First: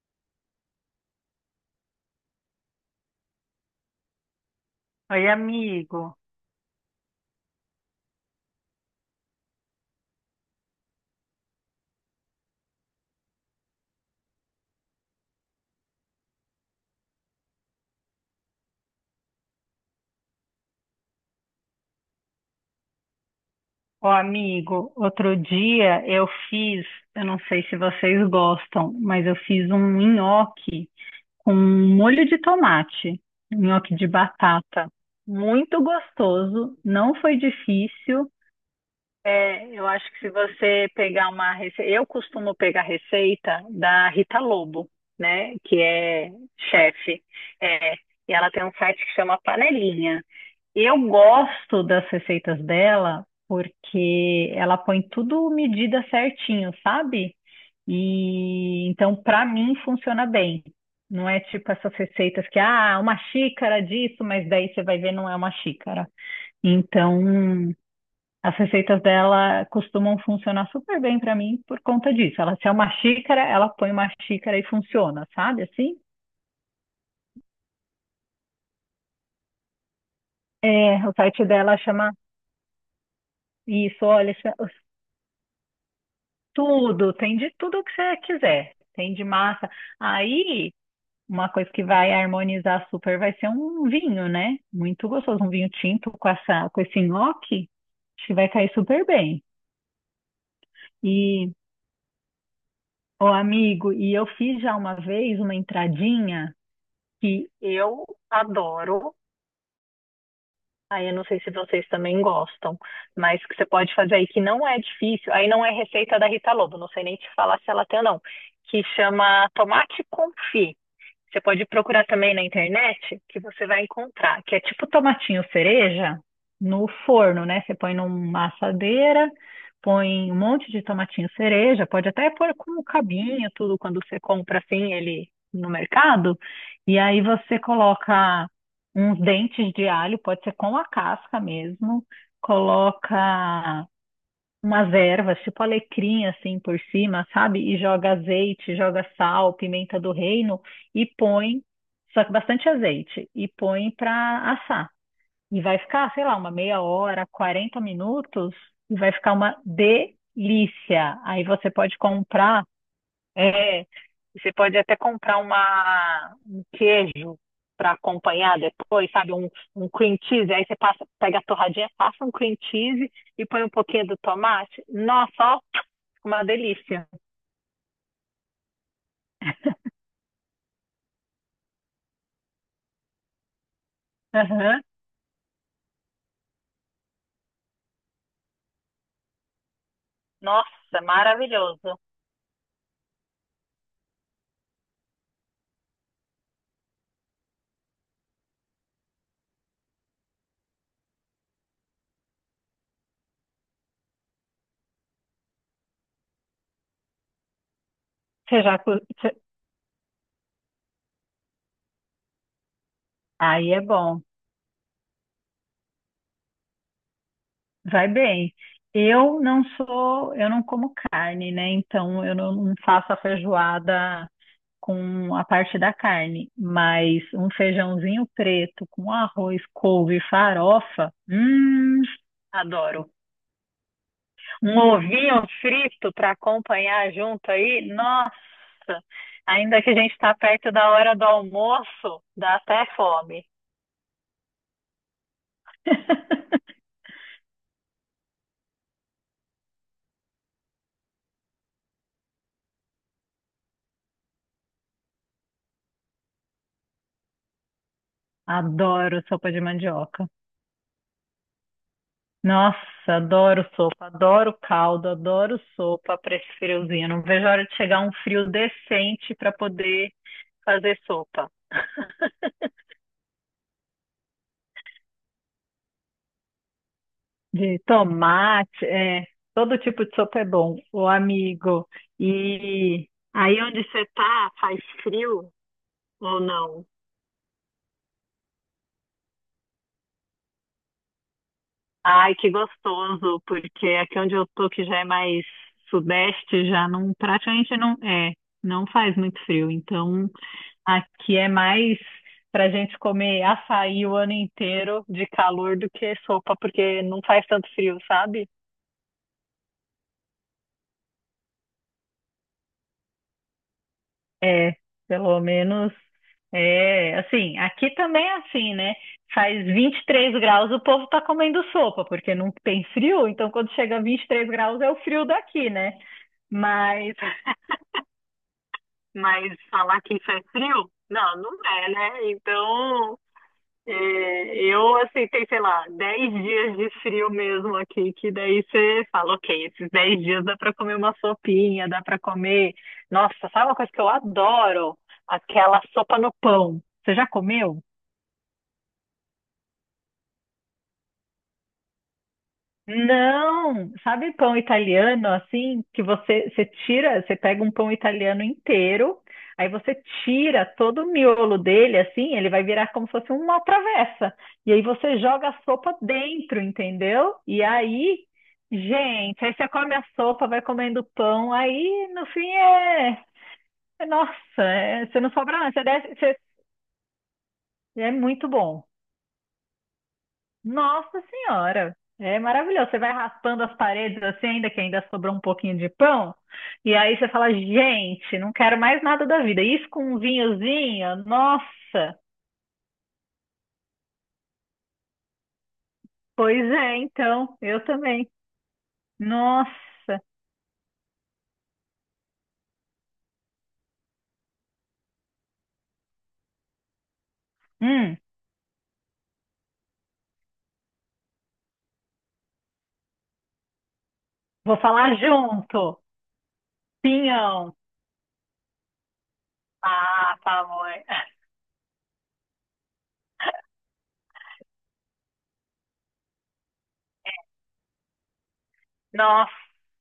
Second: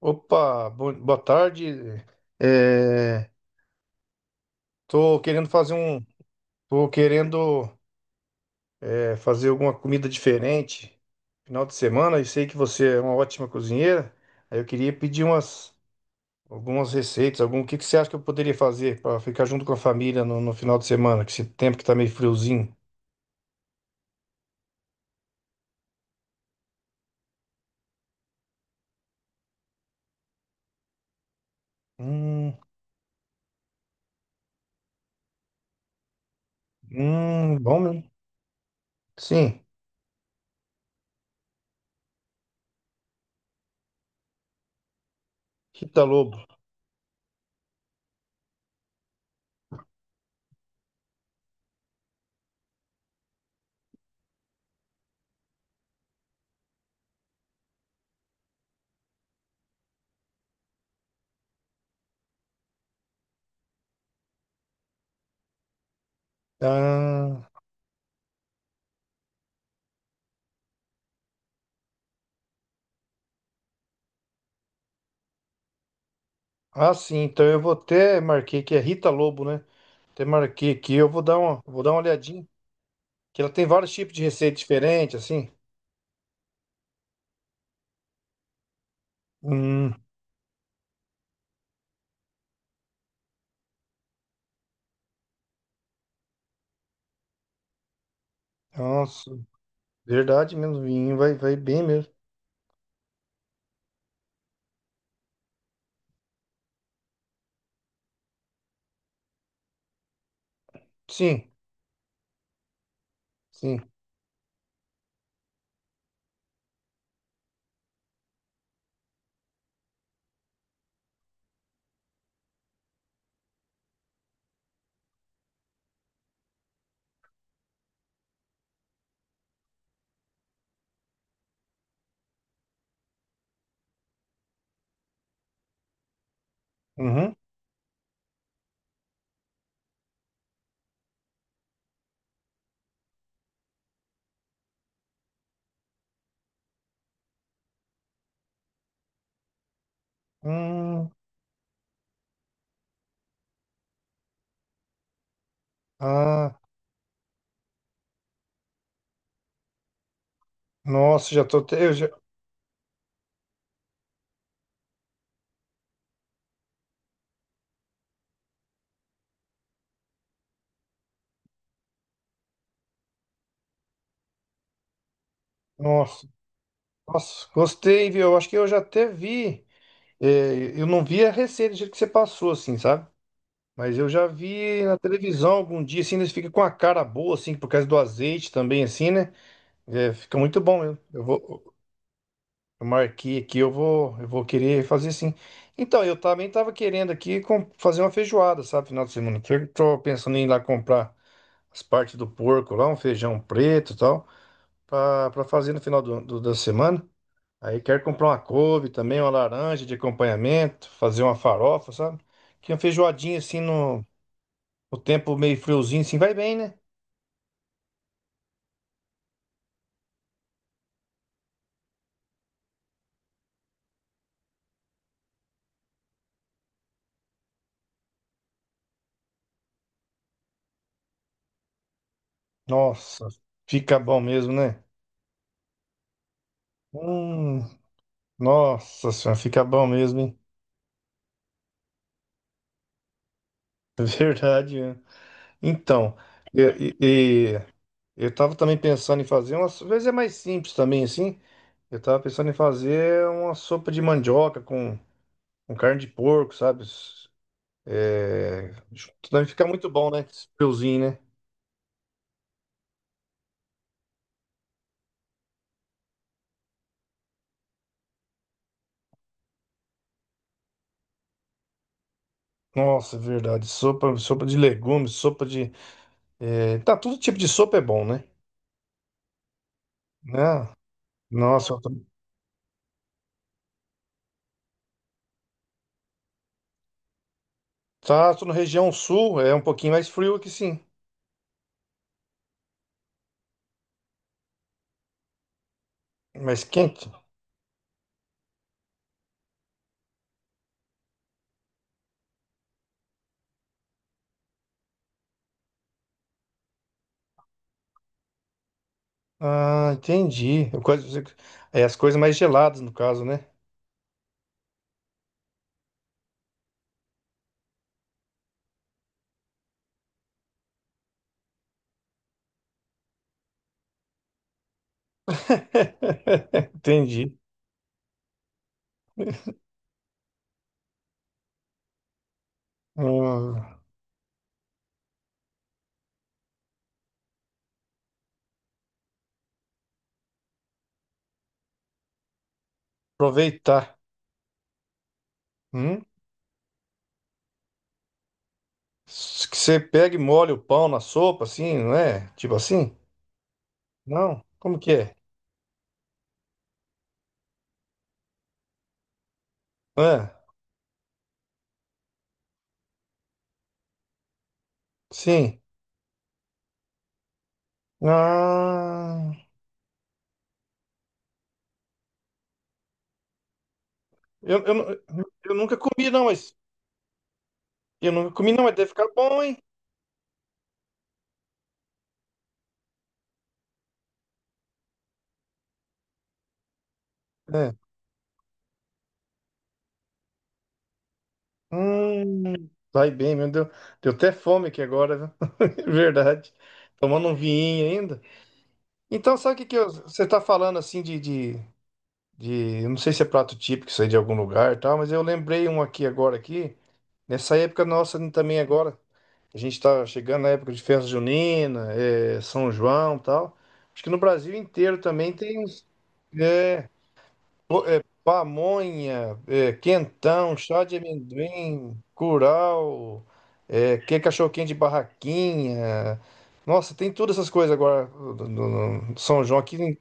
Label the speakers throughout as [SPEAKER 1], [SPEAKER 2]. [SPEAKER 1] Opa, boa tarde. É, Tô
[SPEAKER 2] Oi,
[SPEAKER 1] querendo fazer
[SPEAKER 2] amigo.
[SPEAKER 1] tô querendo fazer alguma comida diferente final de semana. Eu sei que você é uma ótima cozinheira. Aí eu queria pedir umas algumas receitas, algum, o que que você acha que eu poderia fazer para ficar junto com a família no final de semana, que esse tempo que tá meio friozinho.
[SPEAKER 2] Ô, amigo, outro dia eu fiz, eu não sei se vocês gostam, mas eu fiz um nhoque com molho de
[SPEAKER 1] Hum,
[SPEAKER 2] tomate, nhoque de batata. Muito gostoso, não foi
[SPEAKER 1] bom mesmo.
[SPEAKER 2] difícil.
[SPEAKER 1] Sim.
[SPEAKER 2] É, eu acho que se você pegar uma receita, eu costumo pegar receita da Rita Lobo, né, que
[SPEAKER 1] Rita
[SPEAKER 2] é
[SPEAKER 1] Lobo.
[SPEAKER 2] chefe. É, e ela tem um site que chama Panelinha. Eu gosto das receitas dela porque ela põe tudo medida certinho, sabe? E então para mim funciona bem. Não é tipo essas receitas que ah, uma xícara disso, mas daí você vai ver não é uma xícara. Então,
[SPEAKER 1] Ah,
[SPEAKER 2] as receitas dela costumam funcionar super bem para mim por conta disso. Ela se é uma xícara, ela põe uma xícara e funciona, sabe? Assim?
[SPEAKER 1] ah, sim. Então eu vou até marquei que é Rita Lobo, né? Até marquei aqui,
[SPEAKER 2] É,
[SPEAKER 1] eu
[SPEAKER 2] o site dela
[SPEAKER 1] vou dar uma
[SPEAKER 2] chama
[SPEAKER 1] olhadinha. Que ela tem vários
[SPEAKER 2] isso,
[SPEAKER 1] tipos de
[SPEAKER 2] olha,
[SPEAKER 1] receita diferente, assim.
[SPEAKER 2] tudo, tem de tudo que você quiser. Tem de massa.
[SPEAKER 1] Hum.
[SPEAKER 2] Aí, uma coisa que vai harmonizar super vai ser um vinho, né? Muito gostoso, um vinho tinto com esse nhoque. Acho que vai cair super
[SPEAKER 1] Nossa,
[SPEAKER 2] bem.
[SPEAKER 1] verdade mesmo,
[SPEAKER 2] E,
[SPEAKER 1] vai bem mesmo.
[SPEAKER 2] ô amigo, e eu fiz já uma vez uma entradinha que eu adoro. Aí eu não sei
[SPEAKER 1] Sim,
[SPEAKER 2] se vocês também gostam, mas que você
[SPEAKER 1] sim.
[SPEAKER 2] pode fazer aí que não é difícil. Aí não é receita da Rita Lobo, não sei nem te falar se ela tem ou não. Que chama tomate confit. Você pode procurar também na internet, que você vai encontrar, que é tipo tomatinho cereja no forno, né? Você põe numa assadeira, põe um monte de tomatinho cereja, pode até pôr com o cabinho, tudo, quando você compra assim ele no mercado, e aí
[SPEAKER 1] Uhum.
[SPEAKER 2] você coloca uns dentes de alho, pode ser com a casca mesmo, coloca umas ervas, tipo alecrim assim por cima, sabe? E joga azeite, joga sal, pimenta do reino e
[SPEAKER 1] Hum,
[SPEAKER 2] põe, só que bastante azeite, e põe para assar. E vai ficar, sei lá, uma
[SPEAKER 1] ah,
[SPEAKER 2] meia hora, 40 minutos, e vai ficar uma delícia.
[SPEAKER 1] nossa, já
[SPEAKER 2] Aí
[SPEAKER 1] tô
[SPEAKER 2] você
[SPEAKER 1] até,
[SPEAKER 2] pode comprar é, você pode até comprar uma, um queijo para acompanhar depois, sabe? Um cream cheese. Aí você passa, pega a torradinha, passa um cream cheese e põe um pouquinho do tomate. Nossa, ó,
[SPEAKER 1] nossa.
[SPEAKER 2] uma delícia.
[SPEAKER 1] Nossa, gostei, viu? Eu acho que eu já até vi, eu não vi a receita do jeito que você passou, assim, sabe? Mas eu já
[SPEAKER 2] Aham.
[SPEAKER 1] vi na televisão algum dia, assim, eles ficam com a cara boa, assim, por causa do azeite também, assim, né? É, fica muito bom mesmo.
[SPEAKER 2] Nossa, maravilhoso.
[SPEAKER 1] Eu marquei aqui, eu vou querer fazer sim. Então, eu também tava querendo aqui fazer uma feijoada, sabe, final de semana. Que eu tô pensando em ir lá comprar as partes do porco lá, um feijão preto e tal, pra fazer no final da semana. Aí quero comprar uma
[SPEAKER 2] Você já...
[SPEAKER 1] couve
[SPEAKER 2] co-
[SPEAKER 1] também, uma
[SPEAKER 2] você-
[SPEAKER 1] laranja de acompanhamento, fazer uma farofa, sabe? Que uma feijoadinha assim
[SPEAKER 2] Aí é bom,
[SPEAKER 1] no tempo meio friozinho, assim, vai bem, né?
[SPEAKER 2] vai bem. Eu não sou, eu não como carne, né? Então eu não faço a feijoada com a parte da carne, mas um feijãozinho preto com arroz, couve e farofa, adoro.
[SPEAKER 1] Nossa, fica bom mesmo,
[SPEAKER 2] Um
[SPEAKER 1] né?
[SPEAKER 2] ovinho frito para acompanhar junto
[SPEAKER 1] Hum,
[SPEAKER 2] aí, nossa,
[SPEAKER 1] nossa senhora, fica
[SPEAKER 2] ainda
[SPEAKER 1] bom
[SPEAKER 2] que a gente
[SPEAKER 1] mesmo,
[SPEAKER 2] está
[SPEAKER 1] hein?
[SPEAKER 2] perto da hora do almoço, dá até fome.
[SPEAKER 1] Verdade, né? Então, e- e- e eu estava também pensando em fazer, às vezes é mais simples também, assim. Eu estava pensando em fazer uma sopa de mandioca com carne de porco, sabe? É,
[SPEAKER 2] Adoro
[SPEAKER 1] deve
[SPEAKER 2] sopa de
[SPEAKER 1] ficar muito bom, né?
[SPEAKER 2] mandioca.
[SPEAKER 1] Esse friozinho, né?
[SPEAKER 2] Nossa, adoro sopa, adoro caldo, adoro sopa para esse friozinho. Não vejo a hora de chegar um frio decente para poder fazer sopa.
[SPEAKER 1] Nossa, é verdade. Sopa, sopa de legumes, sopa de. Tá, todo tipo de sopa
[SPEAKER 2] De
[SPEAKER 1] é bom, né?
[SPEAKER 2] tomate, é, todo tipo de sopa é
[SPEAKER 1] Né?
[SPEAKER 2] bom, ô
[SPEAKER 1] Nossa, eu
[SPEAKER 2] amigo.
[SPEAKER 1] tô,
[SPEAKER 2] E aí onde você tá, faz frio ou não?
[SPEAKER 1] tá, tô na região sul, é um pouquinho mais frio aqui, sim.
[SPEAKER 2] Ai, que gostoso, porque aqui onde eu tô, que já é mais
[SPEAKER 1] Mais
[SPEAKER 2] sudeste, já
[SPEAKER 1] quente.
[SPEAKER 2] não, praticamente não, é, não faz muito frio. Então, aqui é mais pra gente comer açaí o ano inteiro de calor do que sopa, porque não faz tanto frio, sabe?
[SPEAKER 1] Ah, entendi. É as coisas mais geladas, no caso, né?
[SPEAKER 2] É, pelo menos é assim, aqui também é assim, né? Faz 23 graus, o povo tá comendo sopa, porque não tem frio, então quando chega a 23 graus é o frio daqui, né? Mas,
[SPEAKER 1] Entendi.
[SPEAKER 2] mas falar que isso é frio? Não, não é, né? Então,
[SPEAKER 1] Hum,
[SPEAKER 2] é, eu aceitei, sei lá, 10 dias de frio mesmo aqui, que daí você fala, ok, esses 10 dias dá pra comer uma sopinha, dá pra comer. Nossa, sabe uma coisa
[SPEAKER 1] aproveitar.
[SPEAKER 2] que eu adoro? Aquela
[SPEAKER 1] Hum?
[SPEAKER 2] sopa no pão. Você já comeu?
[SPEAKER 1] Que você pega e molha o pão na sopa, assim, não é? Tipo assim?
[SPEAKER 2] Não, sabe
[SPEAKER 1] Não?
[SPEAKER 2] pão
[SPEAKER 1] Como que é?
[SPEAKER 2] italiano assim que você tira, você pega um pão italiano inteiro, aí você
[SPEAKER 1] Ah,
[SPEAKER 2] tira todo o miolo dele assim, ele vai virar como se fosse uma travessa. E aí você joga
[SPEAKER 1] sim.
[SPEAKER 2] a sopa dentro, entendeu? E aí,
[SPEAKER 1] Ah,
[SPEAKER 2] gente, aí você come a sopa, vai comendo pão, aí no fim é, é-
[SPEAKER 1] eu,
[SPEAKER 2] nossa,
[SPEAKER 1] eu,
[SPEAKER 2] é- você não
[SPEAKER 1] nu- eu
[SPEAKER 2] sobra nada,
[SPEAKER 1] nunca
[SPEAKER 2] você desce,
[SPEAKER 1] comi, não,
[SPEAKER 2] você-
[SPEAKER 1] mas. Eu
[SPEAKER 2] é
[SPEAKER 1] nunca
[SPEAKER 2] muito
[SPEAKER 1] comi, não, mas
[SPEAKER 2] bom.
[SPEAKER 1] deve ficar bom, hein?
[SPEAKER 2] Nossa Senhora, é maravilhoso. Você vai raspando as paredes assim, ainda que ainda sobrou um pouquinho de pão, e aí você fala,
[SPEAKER 1] É.
[SPEAKER 2] gente, não quero mais nada da vida. Isso com um vinhozinho, nossa.
[SPEAKER 1] Hum, vai bem, meu Deus. Deu até fome aqui agora, viu? Verdade.
[SPEAKER 2] Pois é,
[SPEAKER 1] Tomando um
[SPEAKER 2] então, eu
[SPEAKER 1] vinho ainda.
[SPEAKER 2] também.
[SPEAKER 1] Então, sabe o que
[SPEAKER 2] Nossa.
[SPEAKER 1] que você está falando assim eu não sei se é prato típico, isso aí de algum lugar e tal, mas eu lembrei um aqui agora aqui, nessa época
[SPEAKER 2] Hum,
[SPEAKER 1] nossa também agora, a gente está chegando na época de festa junina, é, São João e tal. Acho que no Brasil
[SPEAKER 2] vou
[SPEAKER 1] inteiro
[SPEAKER 2] falar
[SPEAKER 1] também tem uns
[SPEAKER 2] junto. Pinhão.
[SPEAKER 1] pamonha,
[SPEAKER 2] Ah,
[SPEAKER 1] quentão, chá de
[SPEAKER 2] favor.
[SPEAKER 1] amendoim, curau, que cachorro de barraquinha. Nossa, tem todas essas coisas agora no São
[SPEAKER 2] Nossa,
[SPEAKER 1] João aqui.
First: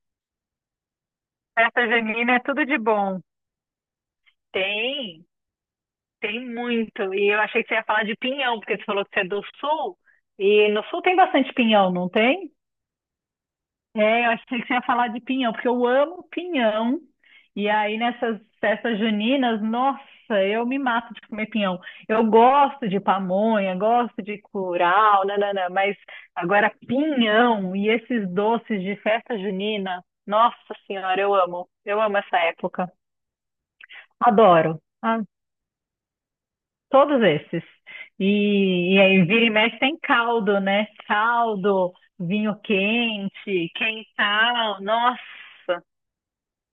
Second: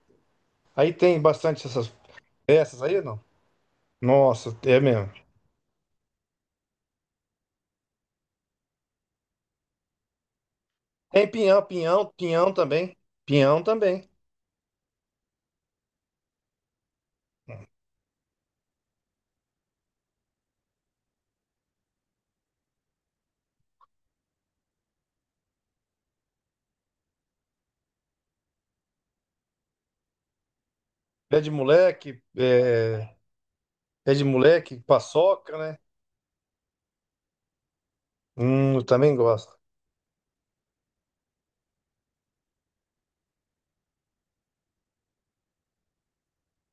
[SPEAKER 1] Aí tem bastante
[SPEAKER 2] festa
[SPEAKER 1] essas
[SPEAKER 2] junina é tudo de
[SPEAKER 1] peças aí, não?
[SPEAKER 2] bom.
[SPEAKER 1] Nossa, é mesmo.
[SPEAKER 2] Tem, tem muito. E eu achei que você ia falar de pinhão, porque você falou que você é do sul. E no sul tem
[SPEAKER 1] Tem
[SPEAKER 2] bastante
[SPEAKER 1] pinhão,
[SPEAKER 2] pinhão, não tem?
[SPEAKER 1] pinhão também. Pinhão também.
[SPEAKER 2] É, eu achei que você ia falar de pinhão, porque eu amo pinhão. E aí, nessas festas juninas, nossa, eu me mato de comer pinhão. Eu gosto de pamonha, gosto de curau, nanana, mas agora pinhão e esses doces de festa junina, nossa senhora, eu
[SPEAKER 1] Pé de
[SPEAKER 2] amo. Eu amo
[SPEAKER 1] moleque,
[SPEAKER 2] essa época.
[SPEAKER 1] é, Pé de moleque,
[SPEAKER 2] Adoro. Ah,
[SPEAKER 1] paçoca, né?
[SPEAKER 2] todos esses.
[SPEAKER 1] Eu
[SPEAKER 2] E
[SPEAKER 1] também
[SPEAKER 2] aí, vira e
[SPEAKER 1] gosto.
[SPEAKER 2] mexe tem caldo, né? Caldo, vinho quente, quentão, nossa.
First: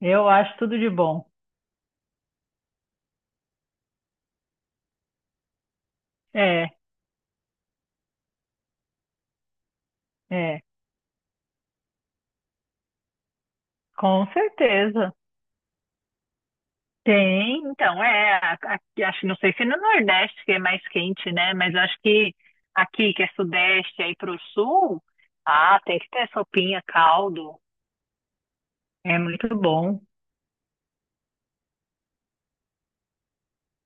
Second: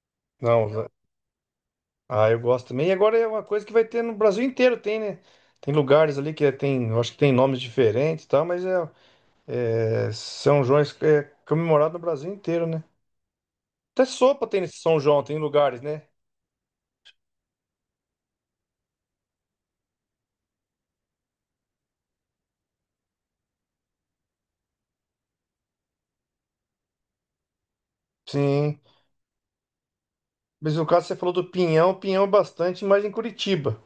[SPEAKER 2] Eu acho
[SPEAKER 1] Não,
[SPEAKER 2] tudo
[SPEAKER 1] va-
[SPEAKER 2] de bom.
[SPEAKER 1] Ah, eu gosto também. E agora é uma coisa que vai ter no Brasil inteiro, tem, né? Tem lugares ali
[SPEAKER 2] É,
[SPEAKER 1] tem, eu acho que tem nomes diferentes e tal, é, São
[SPEAKER 2] é,
[SPEAKER 1] João é comemorado no Brasil inteiro, né? Até
[SPEAKER 2] com
[SPEAKER 1] sopa tem nesse São
[SPEAKER 2] certeza.
[SPEAKER 1] João, tem lugares, né?
[SPEAKER 2] Tem, então, é, a- aqui, acho, não sei se no Nordeste que é mais quente, né? Mas eu acho que aqui, que é Sudeste, aí pro Sul, ah, tem que ter sopinha, caldo,
[SPEAKER 1] Sim.
[SPEAKER 2] é muito bom.
[SPEAKER 1] Mas no caso você falou do pinhão, pinhão é bastante mais em Curitiba.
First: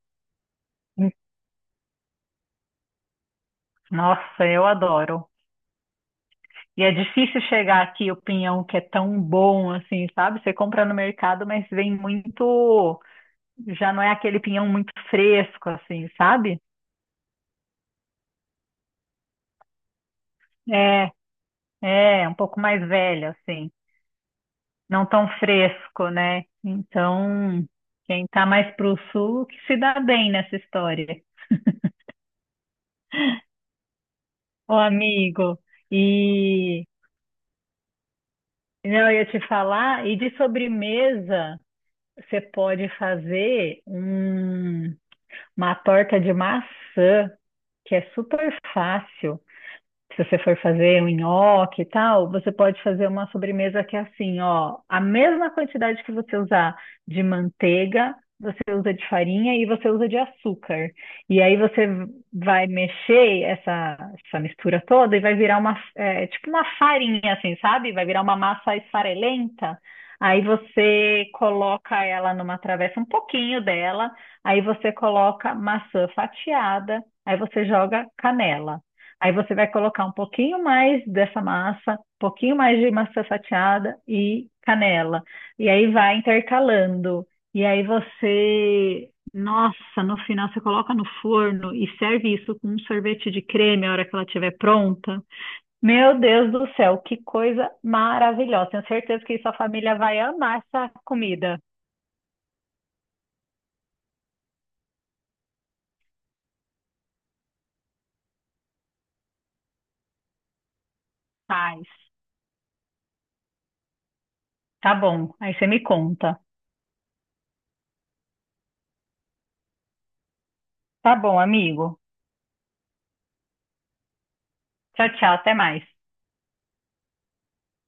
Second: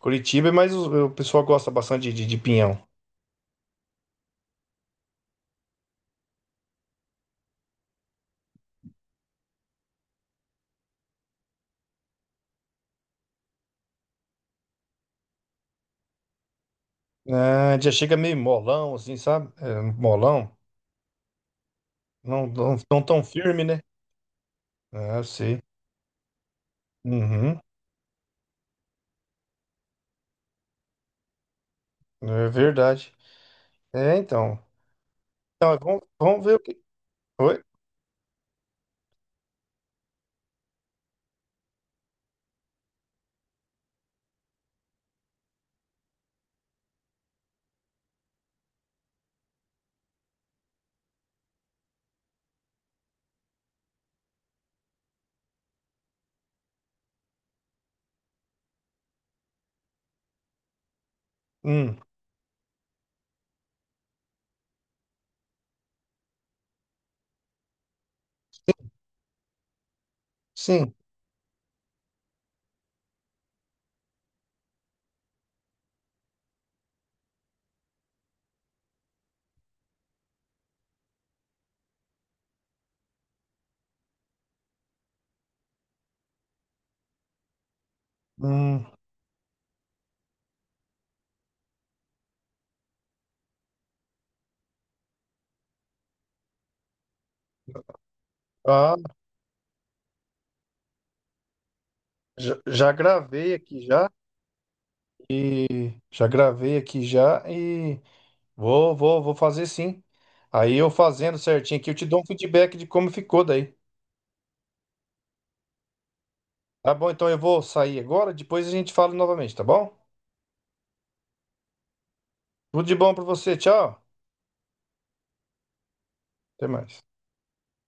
[SPEAKER 1] Curitiba é mais o pessoal gosta bastante de pinhão.
[SPEAKER 2] Nossa, eu adoro. E é difícil chegar aqui o pinhão que é tão bom assim, sabe? Você compra no mercado, mas vem muito, já não é aquele pinhão muito fresco assim, sabe?
[SPEAKER 1] Ah, já chega meio molão, assim, sabe? É, molão,
[SPEAKER 2] É, é, um pouco mais
[SPEAKER 1] não tão
[SPEAKER 2] velho,
[SPEAKER 1] firme,
[SPEAKER 2] assim.
[SPEAKER 1] né?
[SPEAKER 2] Não
[SPEAKER 1] Ah, eu
[SPEAKER 2] tão
[SPEAKER 1] sei.
[SPEAKER 2] fresco, né?
[SPEAKER 1] Uhum,
[SPEAKER 2] Então, quem tá mais pro sul que se dá bem nessa história.
[SPEAKER 1] é verdade. É, então.
[SPEAKER 2] Ô, amigo,
[SPEAKER 1] Então, é, vamos ver o que.
[SPEAKER 2] e
[SPEAKER 1] Oi?
[SPEAKER 2] não, eu ia te falar, e de sobremesa, você pode fazer um- uma torta de maçã, que é super fácil. Se você for fazer um nhoque e tal, você pode fazer uma sobremesa que é assim, ó, a mesma quantidade que você usar de manteiga, você usa de farinha e você usa de açúcar. E aí você
[SPEAKER 1] Hum,
[SPEAKER 2] vai mexer essa mistura toda e vai virar uma, é, tipo uma farinha, assim, sabe? Vai virar uma massa esfarelenta. Aí
[SPEAKER 1] sim.
[SPEAKER 2] você coloca ela numa travessa, um pouquinho dela. Aí você coloca maçã fatiada. Aí você joga canela. Aí você vai colocar um pouquinho mais dessa massa, um pouquinho mais de maçã fatiada e canela. E aí vai intercalando. E aí
[SPEAKER 1] Hum,
[SPEAKER 2] você, nossa, no final você coloca no forno e serve isso com um sorvete de creme a hora que ela estiver pronta. Meu Deus do céu, que coisa maravilhosa. Tenho
[SPEAKER 1] ah,
[SPEAKER 2] certeza que sua família vai amar essa comida.
[SPEAKER 1] já gravei aqui já. Já gravei aqui já e vou fazer sim. Aí eu fazendo certinho
[SPEAKER 2] Faz.
[SPEAKER 1] aqui, eu te dou um feedback de como ficou daí.
[SPEAKER 2] Tá bom. Aí você me conta.
[SPEAKER 1] Tá bom, então eu vou sair agora, depois a gente fala novamente, tá bom?
[SPEAKER 2] Tá bom, amigo.
[SPEAKER 1] Tudo de bom pra você, tchau.
[SPEAKER 2] Tchau, tchau. Até mais.
[SPEAKER 1] Até mais.